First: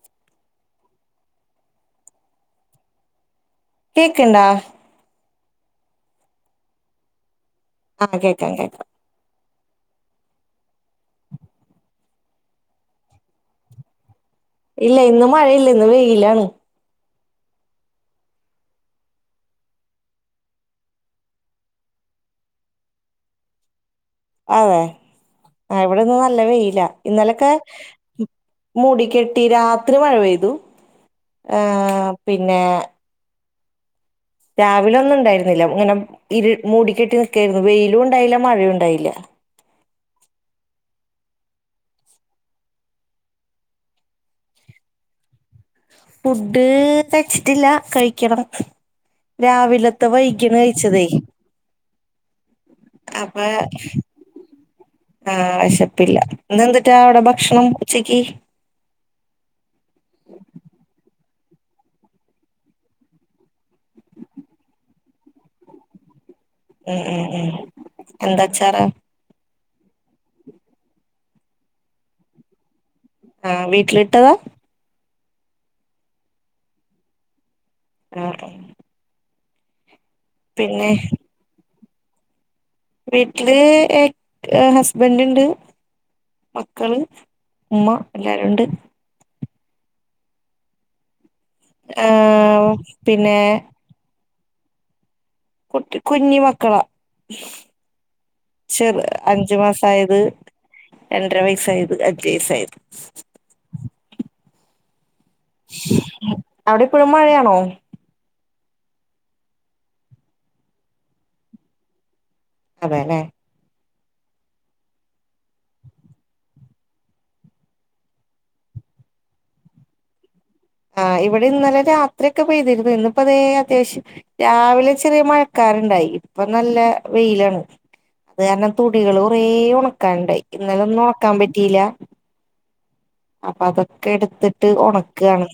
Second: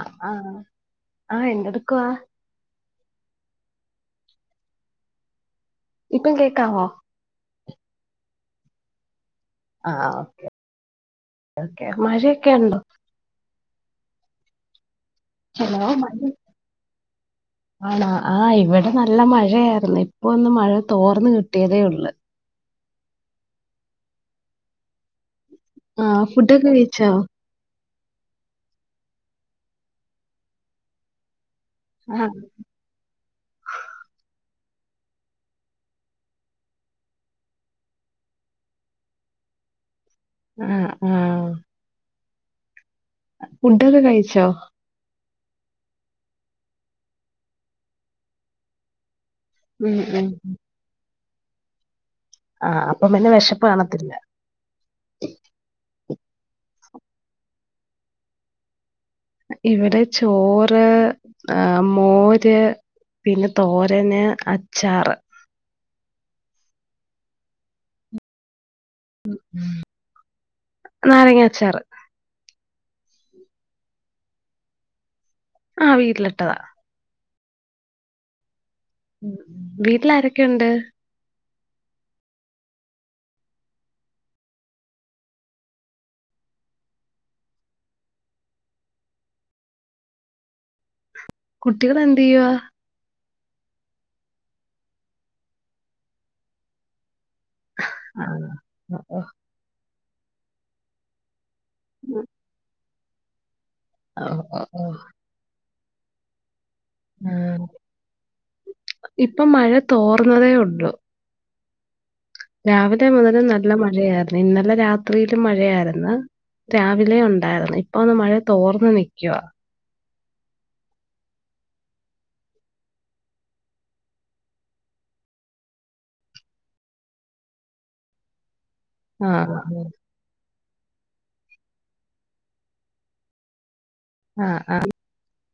അ ആ ആഹ് എന്തെടുക്കുവാ കേക്ക്ൺണ്ടാ ഇപ്പം കേക്കാവോ ആഹ് കേക്കാം കേക്കാം ആഹ് ഓകെ ഓകെ മഴയൊക്കെ ഉണ്ടോ ഇല്ല ഇന്ന് മഴയില്ല ഹലോ ഇന്ന് മഴ വെയിലാണ് ആണോ ആഹ് ഇവിടെ നല്ല മഴയായിരുന്ന് ഇപ്പൊ ഒന്ന് മഴ തോർന്ന് കിട്ടിയതേ ഉള്ള് അതെ ആ ഇവിടെന്ന് ആഹ് നല്ല ഫുഡൊക്കെ വെയില കഴിച്ചോ ഇന്നലൊക്കെ മൂടി കെട്ടി രാത്രി മഴ പെയ്തു ആഹ് പിന്നെ രാവിലെ ഒന്നും ഉണ്ടായിരുന്നില്ല ഇങ്ങ്നെ ഇരു മൂടിക്കെട്ടി നി ക്കായിരുന്നു വെയിലും ഉണ്ടായില്ല മഴ ഉണ്ടായില്ല ആഹ് ആഹ് ഫുഡൊക്കെ കഴിച്ചോ ഫുഡ്‌ കഴിച്ചിട്ടില്ല കഴിക്കണം ഉം രാവിലത്തെ ഉം വൈകണ് കഴിച്ചതേ ആഹ് അപ്പം പിന്നെ അപ്പൊ വിശപ്പ് കാണത്തില്ല ആഹ് അയ്സ് പ്പില്ല ഇന്നെന്തിട്ടാ അവിടെ ഭഷ്ണം ഉച്ചക്ക് ഇവിടെ ച്ചോറ് ആഹ് മോര് പിന്നെ തോരന് അച്ചാറ് ഉം ഉം ഉം എന്തച്ചാറാ ഉ ഉം നാരങ്ങാച്ചാറ് ആഹ വീട്ടിലിട്ടതാ ആഹ വീട്ടിലിട്ടതാ ആഹ ഉ വിട്ടി ല്ലാരൊക്കെ ഉണ്ട് വീട്ടില് ഹസ്ബൻഡ് ഉണ്ട് മക്കള് ഉമ്മ എല്ലാരും ഉണ്ട് കുട്ടികൾ എന്ത് ചെയ്യവാ ആഹ് പിന്നെ കുട്ടി കുഞ്ഞി മക്കളാ ചെറ് ആഹ് അഞ്ചു മാസം അതായത് രണ്ടരവയസ് സൈദ് അജയ് സൈദ് ഓ ഓ ഓ അവിടിപ്പഴും മഴയാണോ ഉം. ഇപ്പൊ മഴ തോർന്നതേ ഉള്ളു രാവിലെ അതെല്ലെ മുതലൽ നല്ല മ മഴായിരുന്നു ഇന്നലെ രാത്രിയിലും മഴയായിരുന്നു രാവിലെ ഉണ്ടായിരുന്നു ഇപ്പ ഒന്ന് മഴ തോർന്ന നിക്കുവാ ആഹ് ഇവിടെ ഇന്നലെ രാത്രിയൊക്കെ പെയ്തിരുന്നു ഇന്നപ്പോ അതേ അത്യാവശ്യം രാവിലെ ചെറിയ മഴക്കാരറുണ്ടായി ഇപ്പൊ നല്ല വെയിലാണ് അത് കാരണം തുണികള് ആ കുറേ ഉണക്കാൻണ്ടായി ഇന്നല ഒന്നും നോക്കാൻ പറ്റിയില്ല അപ്പ അത ഒക്കെ ആ എടുത്തിട്ട് ആ ഉണക്കുകയാണ്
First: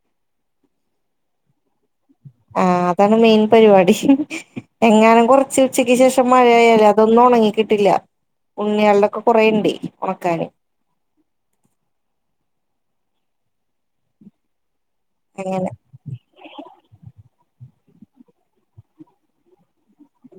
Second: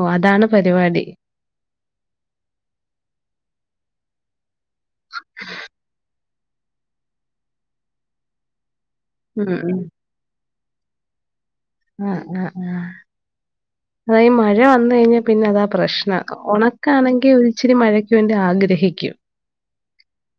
ഓ അതാണ് പരിപാടി ആഹ അതാണ് മെയിൻ പരിപാടി എങ്ങാനും കുറച്ച് ഉച്ചയ്ക്ക് ശേഷം മഴയായാലേ അതൊന്നും ഉണങ്ങി കിട്ടില്ല ഉണ്ണിക്കളുടെയൊക്കെ ഉം കുറെയുണ്ടേ ഉണക്കൻ ആഹ ആ ആ അത മഴ വന്ന കഴിഞ്ഞാപിന്നെ അതാ അങ്ങനെ പ്രശ്നം ഉണക്കണെങ്കിൽച്ചിരി മഴ ആഗ്രഹിക്കും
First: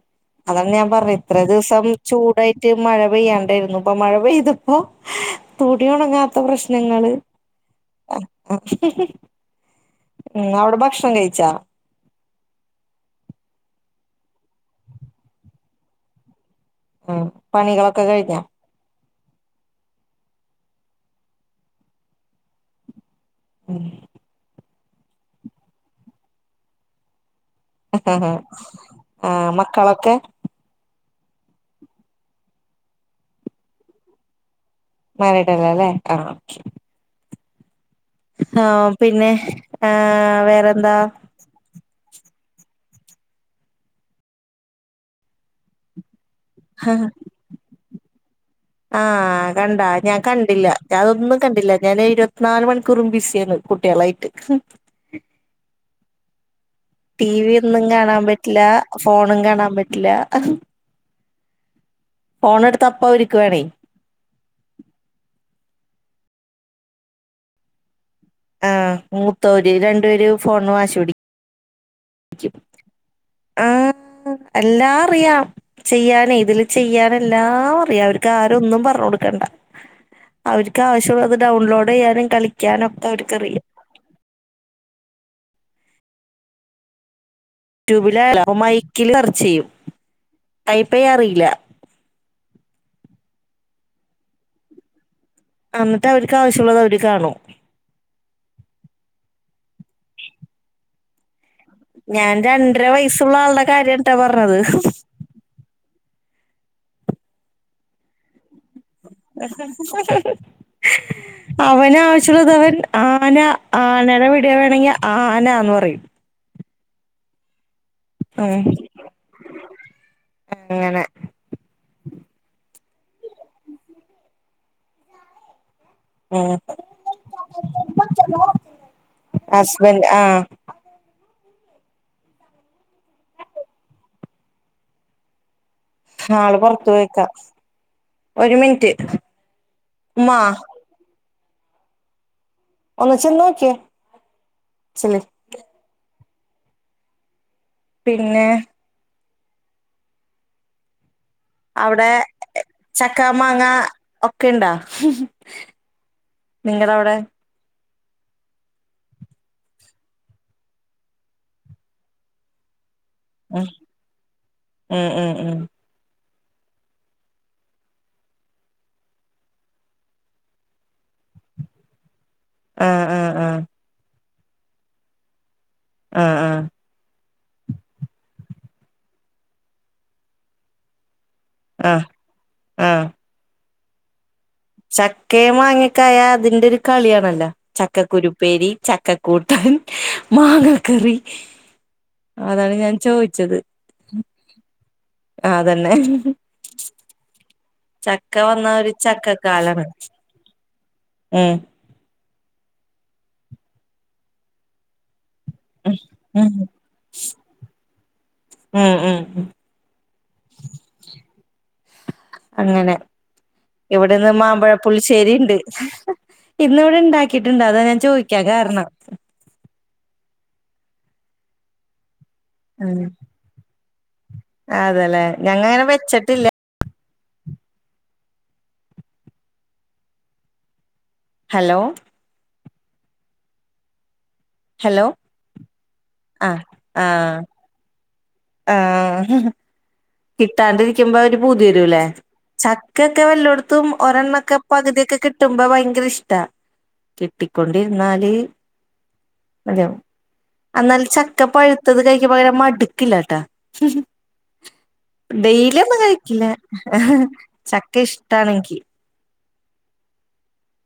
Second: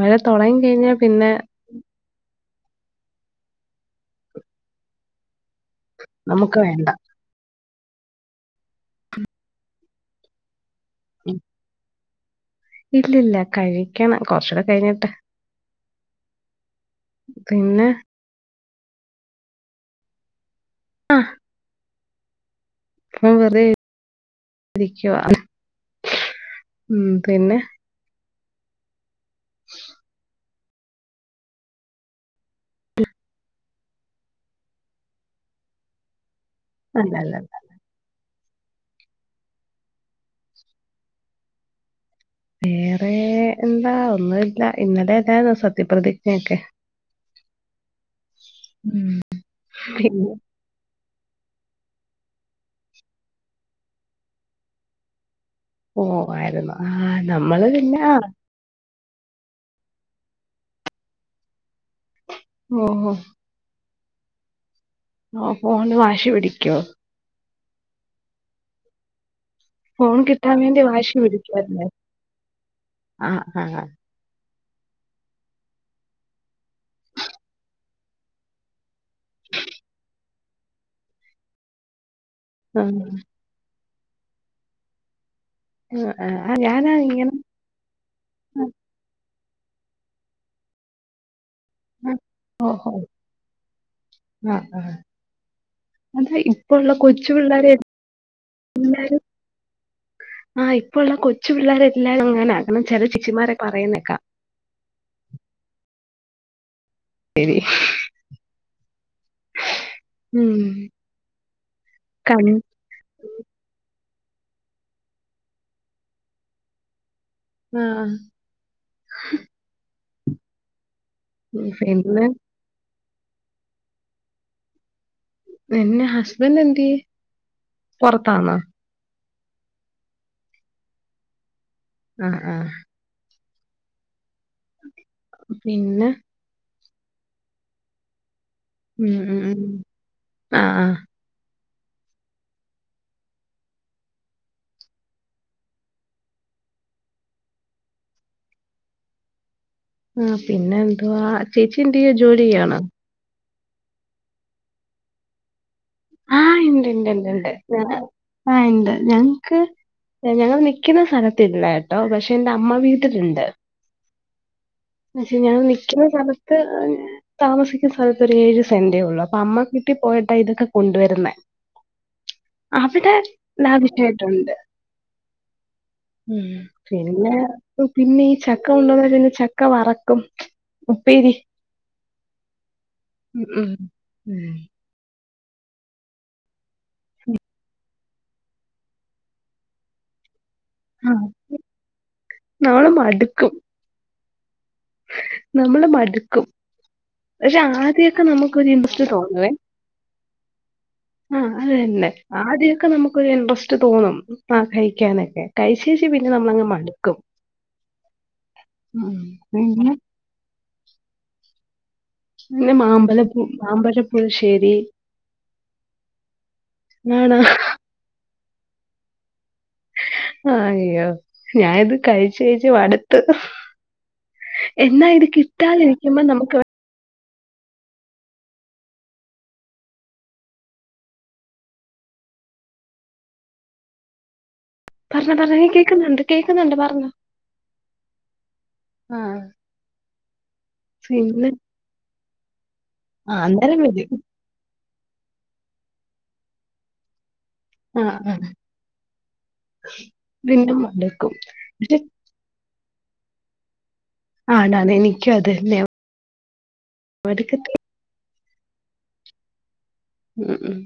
മഴ തുടങ്ങി അതാണ് ഞാൻ കഴിഞ്ഞാൽ പറഞ്ഞ പിന്നെ ഇത്ര ദിവസം ചൂടായിട്ട് മഴ പെയ്യാണ്ടായിരുന്നു അപ്പ മഴ പെയ്തപ്പോ തുണി ഉണങ്ങാത്ത നമുക്ക് വേണ്ട പ്രശ്നങ്ങള് ഉ ഓക്കേ ഇന്ന് അവിടെ നി ഭക്ഷണം ഉം. കഴിച്ചാ? ഇല്ലില്ല കഴിക്കണം കൊറച്ചൂടെ കഴിഞ്ഞിട്ട് ഉം പിന്നെ പണികളൊക്കെ കഴിഞ്ഞാ? ആ ആ പറ [unintelligible] ഉം പിന്നെ ആഹ് ആ ആഹ് മക്കളൊക്കെ? മരടലല്ലേ ആഹ അല്ലഅല്ല ആഹ പിന്നെ ഏ വേറെന്താ വേറെ എന്താ ഒന്നുംല്ല ഇന്നലെ എല്ലായിരുന്നോ സത്യപ്രതിക്ജ്ഞ [unintelligible] ആഹ കണ്ടാ ഞാൻ കണ്ടില്ല ഞാൻ അതൊന്നും കണ്ടില്ല ഞാാന് ഇരുപത്തിനാല് മണിക്കൂറും ബിസിയാണ് കുട്ടികളായിട്ട് ഓ ആയിരുന്നോ? ടി വി ഒന്നും കാണാൻ പറ്റില്ല ഫോണും കാണാൻ പറ്റില്ല ഫോണ് ഓ എടുത്താ അപ്പ ഇവരിക്ക് വേണേ ആ ഫോണിനു വാശി പിടിക്കുവോ? ആഹ് ത്തോന് രണ്ടു പേരും ഫോണിനു വാശി പിടിക്കും ആഹ ആഹ ഹ ആഹ് എല്ലാം അറിയാം ചെയ്യാനെയ് ഇതില് ചെയ്യാന് എല്ലാം അറിയാം അവർക്ക് ആരും ഒന്നും പറഞ്ഞു കൊടുക്ക ക്കണ്ട അവർക്ക് ആവശ്യമുള്ളത് ഡൗൺലോഡ് ചെയ്യാനും ആ, കളിക്കാനൊക്കെ അവർക്കറിയാം ആ ആ ആ ഞാനാ ഇങ്ങനെ യൂട്യൂബിലോ ആ, മൈക്കിൽ ചെയ്യും ആയപ്പയ് അറിയില്ല ഓഹോ ആഹ ആ എന്നിട്ട് അവർക്ക് അതെ ഇപ്പ ആവശ്യമുള്ളത് ഉള്ള അവര് കൊച്ചു കാണും പിള്ളേർ പി ആ പ്പള്ള കൊച്ചു- പിള്ളേരെ എല്ലാരും ഞാൻ അങ്ങനെ കാരണം രണ്ടര ചില വയസുള്ള ചേച്ചിമാരെ ആളുടെ കാര്യാട്ടാ പറയുന്നേക്കാം പറഞ്ഞത് ശരി ഉം അവന കൺ ആവശ്യമുള്ളത് അവൻ ആന ആന വ വീഡിയോ വേണെങ്കിൽ ആന എന്ന് പറയും ആഹ് ഉം അങ്ങനെ പിന്നെ ഉം ഹസ്ബൻറ് എന്ത്യേ പുറത്താന്നാ ഹസ്ബൻഡ് ആഹ് ആഹ് ആഹ് പിന്നെ തോയ്ക്കാ ഒരു മിനിറ്റ് ഉം ഉം ഉം ഉമ്മ ആഹ് ആഹ് ഒന്ന് ചെന്നോക്യേ ചെല്ല് പിന്നെ ആ പിന്നെ എന്തുവാ ചേച്ചി അവിടെ എന്തെയ്യുവ ജോലിച്ചയുവാണോ ചക്ക മാങ്ങ ഒക്കെ ഇണ്ടാ ആഹ് ഉണ്ട് നിങ്ങടെ ഇണ്ട് അവിടെ ഉണ്ട്ണ്ട് ആഹ് എണ്ട് ഞങ്ങക്ക് ഞങ്ങൾ നിക്കുന്ന സ്ഥലത്ത്ല്ല കെട്ടോ പക്ഷെ എന്റെ അമ്മ വീ ട്ടില്ണ്ട് ഉം ഉം ഉം പക്ഷെ ഞാൻ ഉം നിക്കണ സ്ഥലത്ത് ത്ത് താമസിക്കുന്ന സ്ഥലത്ത് ഒരു ഏഴ് സെന്റേ ഉള്ളു അപ്പൊ അമ്മ വീട്ടി പോയിട്ടാ ഇതൊക്കെ കൊണ്ടുവരുന്നേ ആ അവിടെ ആ ആ ലാവിശായി- ട്ടുണ്ട് ആ [inaudible] ഉം പിന്നെ പിന്നെ ഈ ചക്ക കെണ്ടന്ന പിന്നെ ചക്ക ഒക്കെ വറക്കും ഉപ്പേരി ആ ആ [inaudible] ഉം ഉം ചക്കെ മാങ്ങേക്കായ അതിന്റെ ഒരു കളിയാണല്ലോ ചക്കക്കുരുപ്പേരി ചക്കക്കൂട്ടൻ മാങ്ങക്കറി ആഹ് അതാണ് നമ്മള് ഞാൻ മടുക്കും ചോദിച്ചത് ആ നമ്മള് അതന്നെ മടുക്കും പക്ഷെ ആദ്യമൊക്കെ ചക്ക വന്ന നമുക്കൊരു ഒരു ഇൻട്രസ്റ്റ് തോന്നുവേ ചക്കക്കാലാണ് ആ ഉം അത് തന്നേ ആദ്യമൊക്കെ നമുക്കൊരു ഇൻട്രസ്റ്റ് തോന്നും ആ കഴിക്കാനൊക്കെ കൈശേഷി പിന്നെ ഉം നമ്മളങ്ങ് മടുക്കും ഉം ഉം പിന്നെ അങ്ങനെ മാമ്പലപ്പൂ ഇവിടെന്ന് മാമ്പഴപ്പുളിശ്ശേരി മാമ്പഴപുളിശ്ശേരി ഉണ്ട് ഇന്ന് ഇവിടെ ആണോ ഇണ്ടാക്കിട്ടുണ്ട് അതാ ഞാൻ ചോദി ദിക്കാൻ കാരണം ആഹ അയ്യോ ഞാാനിത് കഴ ജി ഉം മടുത്ത് എന്നാ ഇത് അതേല്ലേ ഞങ്ങ അങ്ങനെ കിട്ടാാലിരിക്കുമ്പോ വെച്ചിട്ടില്ല നമുക്ക് ഹലോ ഹലോ പറഞ്ഞോ പറഞ്ഞോ നീ കേക്കുന്നുണ്ട് കേക്കുന്നുണ്ട് പറഞ്ഞോ ആഹ ആഹ് കിട്ടാണ്ടിരിക്കുമ്പോ അവര് പിന്നെ പൂതി വരൂല്ലേ ചക്കൊക്കെ ആഹ് അന്നേരം വല്ലെടത്തും വരും ഒരെണ്ണൊക്കെ പകുതി കിട്ടുമ്പോ ഭയങ്കര ഇഷ്ട ആഹ് ട്ടിക്കൊണ്ടിരുന്നാല് ആഹ് അല്ല പിന്നെ എന്നാല് മടുക്കും ചക്ക പക്ഷെ പഴുത്തത് കഴിക്കകര മടു കിലാട്ട ആണാണ് എനിക്കും അത് തന്നെ ഡെയിലി ഒന്നും കഴിക്കില്ലേ ആ അവിടക്കത്തി ചക്ക ഇഷ തണങ്കി ഉം ഉം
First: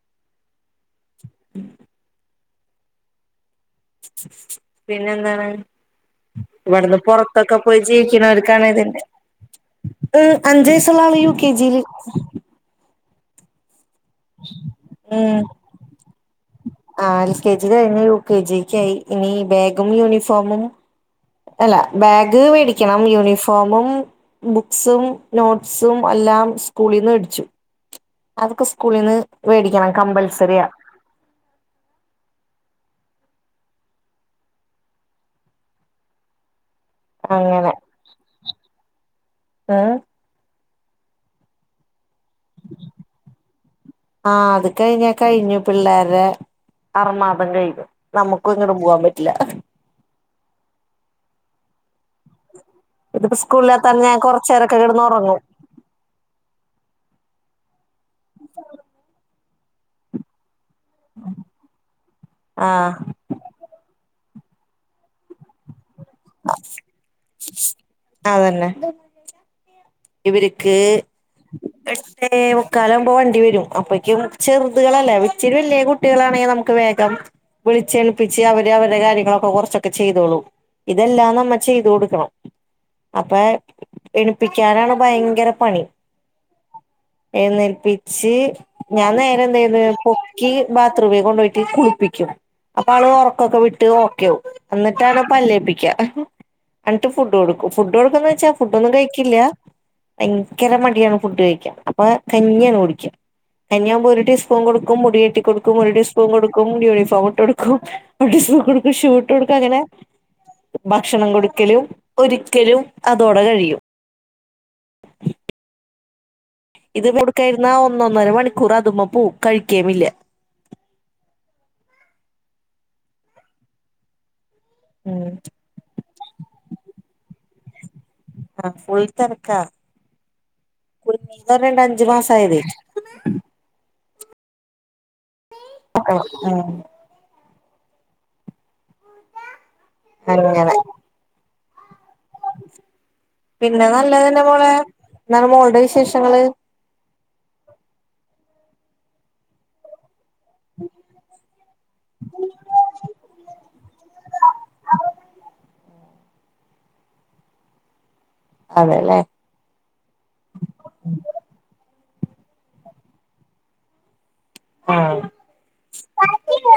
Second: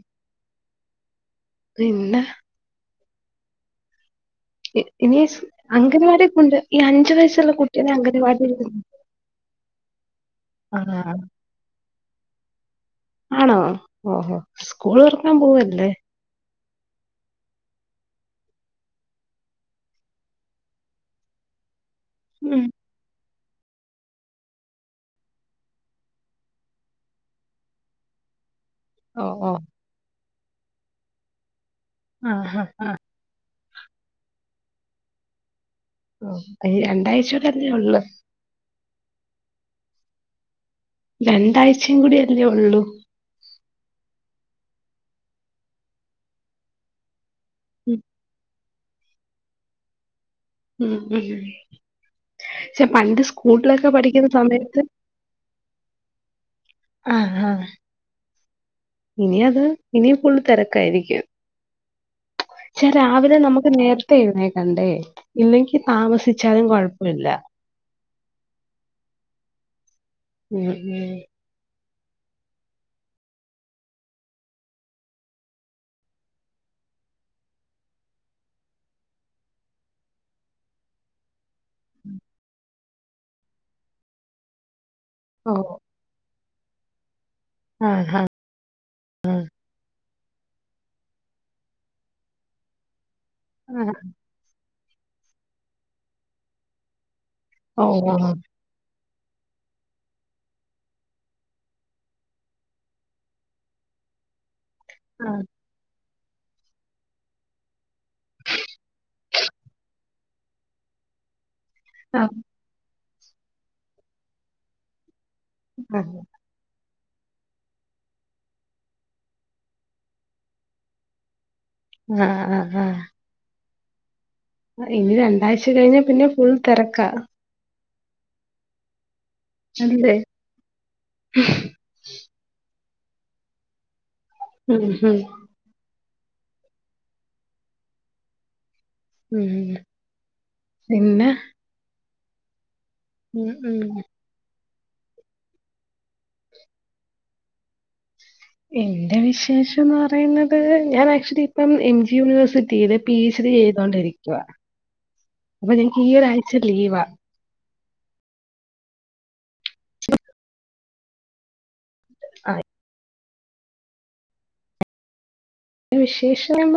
പിന്നെ പിന്നെ ഇനി എന്താണ് അംഗൻവാടി കൊണ്ട് ഈ ഇവിടുന്ന് അഞ്ചു വയസ്സുള്ള പുറത്തൊക്കെ പോയി കുട്ടീനെ അംഗൻവാടി ജീവിക്കണവർക്കാണ് ഇതിറെ ഉ അഞ്ച വയസുള്ള ആഹ് ആള് യു കെ ജിൽ ആണോ ഓഹോ സ്കൂൾ തുറകൻ ഉം പോവല്ലേ ആ എൽ കെ ജി കഴിഞ്ഞു യു കെ ജിക്ക ആയി ഇനി ബാഗും യൂണിഫോമും അല്ല ബാഗ് ഉം മേടിക്കണം യൂണിഫോം ഫോമും ബുക്സും നോട്സും എല്ലാം സ്കൂളിൽന്ന് വേടിച്ചു അതൊക്കെ സ്കൂളിൽ നിന്ന് ഓ ഓ മേടിക്കണം കമ്പ ശരിയാ ആഹ ആഹ് ആഹ ഹ രണ്ടാഴ്ചയക്ക തന്നെയ ഉള്ളു ആഹ രണ്ടാഴ്ചയും കൂടി അല്ലേ ഉള്ളു ആഹ അത് കഴിഞ്ഞ കഴിഞ്ഞു പിള്ളേരുടെ ആറ [unintelligible] ഉം നമുക്കും ഇങ്ങനും പൂവാൻ പറ്റും [unintelligible] ഉം ഉ പക്ഷെ പണ്ട് ഇതിപ്പോ സ്കൂളിലൊക്കെ സ്കൂളില്ലാത്ത ഞാൻ പഠിക്കുന്ന കൊറച്ചേരൊക്കെ സമയത്ത് കിടന്ന് ഉറങ്ങും ആ ആ [inaudible] ഇനി അത് ഇനി ഫുള്ള് തിര ക്കായിരിക്കും ആ പക്ഷേ രാവിലെ നമുക്ക് നേരത്തെ എഴുന്നേൽ ണ്ടേ ഇല്ലെങ്കിൽ താമസിച്ചാലും കുഴപ്പമില്ല അതന്നെ ഉം ഇവർക്ക് ഉം മുക്കാലാവുമ്പോ വണ്ടി വരും അപ്പക്കും ചെറുതുകളല്ലെ ഇച്ചിരി വലിയ കുട്ടികളാണെങ്കിൽ നമുക്ക് വേഗം വിളിച്ച എണീപ്പിച്ചു അവര് അവരുടെ കാര്യങ്ങളൊക്കെ കുറച്ചൊക്കെ ചെയ്തോളും ഇതെല്ലാം നമ്മ ചെയ്ത് കൊടുക്കണം അപ്പെ എണീപ്പി ക്കാനാണ് ഭയങ്കര ഓ പണി ആഹ് എഴുന്നേൽപ്പിച്ച് ഞാൻ നേരെ എന്ത് ചെയ്ത് ക്കി ബാത്റൂമേ കൊണ്ട പോയിട്ടി കുളിപ്പിക്കും അപ്പൊ ആള് ഉറക്ക ഒക്കെ വിട്ട് ആഹ് ഒക്കെയാവും എന്നിട്ടാണ് പല്ലേപ്പിക്ക എന്നിട്ട് ഫു ഫുഡ് കൊടുക്കും ഫുഡ് ഓഹ് കൊടുക്കും എന്ന് ആഹ് വച്ചാ ഫുഡൊന്നും കഴി ക്കില്ല ഭയങ്കര മടിയാണ് ഫുഡ് കഴിക്ക അപ്പൊ കഞ്ഞിയാണ് കുടിക്കുക കഞ്ഞിയാവവുമ്പോ ഒരു ടീ സ് സ്പൂൺ കൊടുക്കും മുടികെട്ടി ആഹ് കൊടുക്കും ഒരു ടീസ്പൂൺ കൊടുക്കും യൂണിഫോം ഇട്ട് കൊടുക്കും ഒരു ടീസ്പൂൺ കൊടുക്കും ഷൂ ഇട്ടു കൊടുക്കും അങ്ങനെ ഭക്ഷണം കൊടുക്കും ഴിക്കലും ഒരുക്കലും അതോടെ കഴിയും ആ ഇത് കൊടുക്കായിരുന്ന ഒന്നൊന്നര മണിക്കൂർ അതുമ്മ പോവും കഴിക്കേമില്ല ആ ആ ഇനി ഉം രണ്ടാഴ്ച കഴിഞ്ഞ പിന്നെ ഫുൾ തിരക്കാ ആ ഫു അല്ലേ [unintelligible] അഞ്ചു മാസം ആയതെ. മ് മ് [unintelligible] മ് മ് അങ്ങനെ പിന്നെ ഉം ഉം പിന്നെ നല്ലതന്നെ മോളെ. ന്താ മോൾടെ വിശേഷങ്ങള്? എന്റെ വിശേഷംന്ന് പറയുന്നത് ഞാൻ ആക്ച്വലി ഇപ്പം എം ജി യൂണിവേഴ്സിറ്റിയില് പി എച്ച് ഡി ചെയ്തോണ്ടിരിക്കുവാ അപ്പൊ ഞ ഈ ഒരാഴ്ച്ച ലീവ അതേല്ലേ ആയി ആഹ് വിശേഷം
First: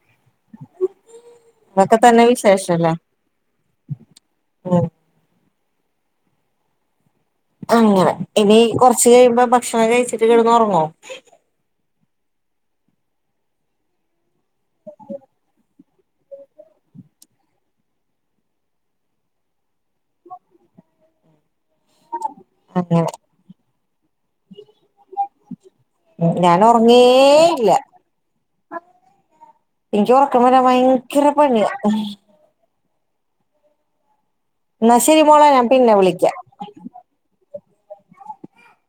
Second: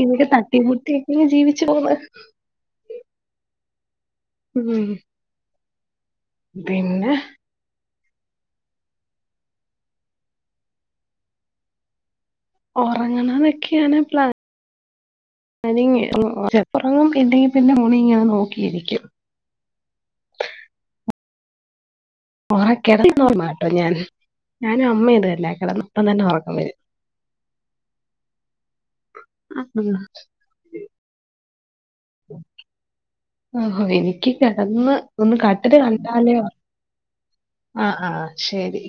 ഇവിടെ തട്ടി മുട്ടിയൊക്കെ ഇങ്ങ് ജീവിച്ചു പോവുന്ന് ഇതൊക്കെ തന്നെ വിശേഷല്ലേ ഉം പിന്നെ അങ്ങനെ ഇനി കൊറച്ച് കഴിയുമ്പോ ഭക്ഷണം കഴിച്ചിട്ട് കിടന്ന് ഉറങ്ങോ? ഒറങ്ങണോന്നൊക്കെയാണ് പ്ലാ ഞാനി ചെലപ്പൊറങ്ങും ഇല്ലെങ്കി പിന്നെ ഫോണിങ്ങനെ നോക്കിയിരിക്കും അങ്ങനെ ഉറക്കെട മാട്ടോ ഞാൻ ഞാനും അമ്മയുമതന്നെ കെടന്നപ്പം തന്നെ ഒറക്കം ഞാൻ വരും ഉറങ്ങേ ഇല്ല എനിക്ക് ഉറക്കം വരാൻ ഭയങ്കര പണിയാ ഓഹോ എനി കി കെടന്ന് എന്നാ ശരി ഒന്ന് മോളെ ഞാൻ കട്ടില് പിന്നെ കണ്ടാലേ വിളിക്കാം ഒറ ആ ആ ശെരി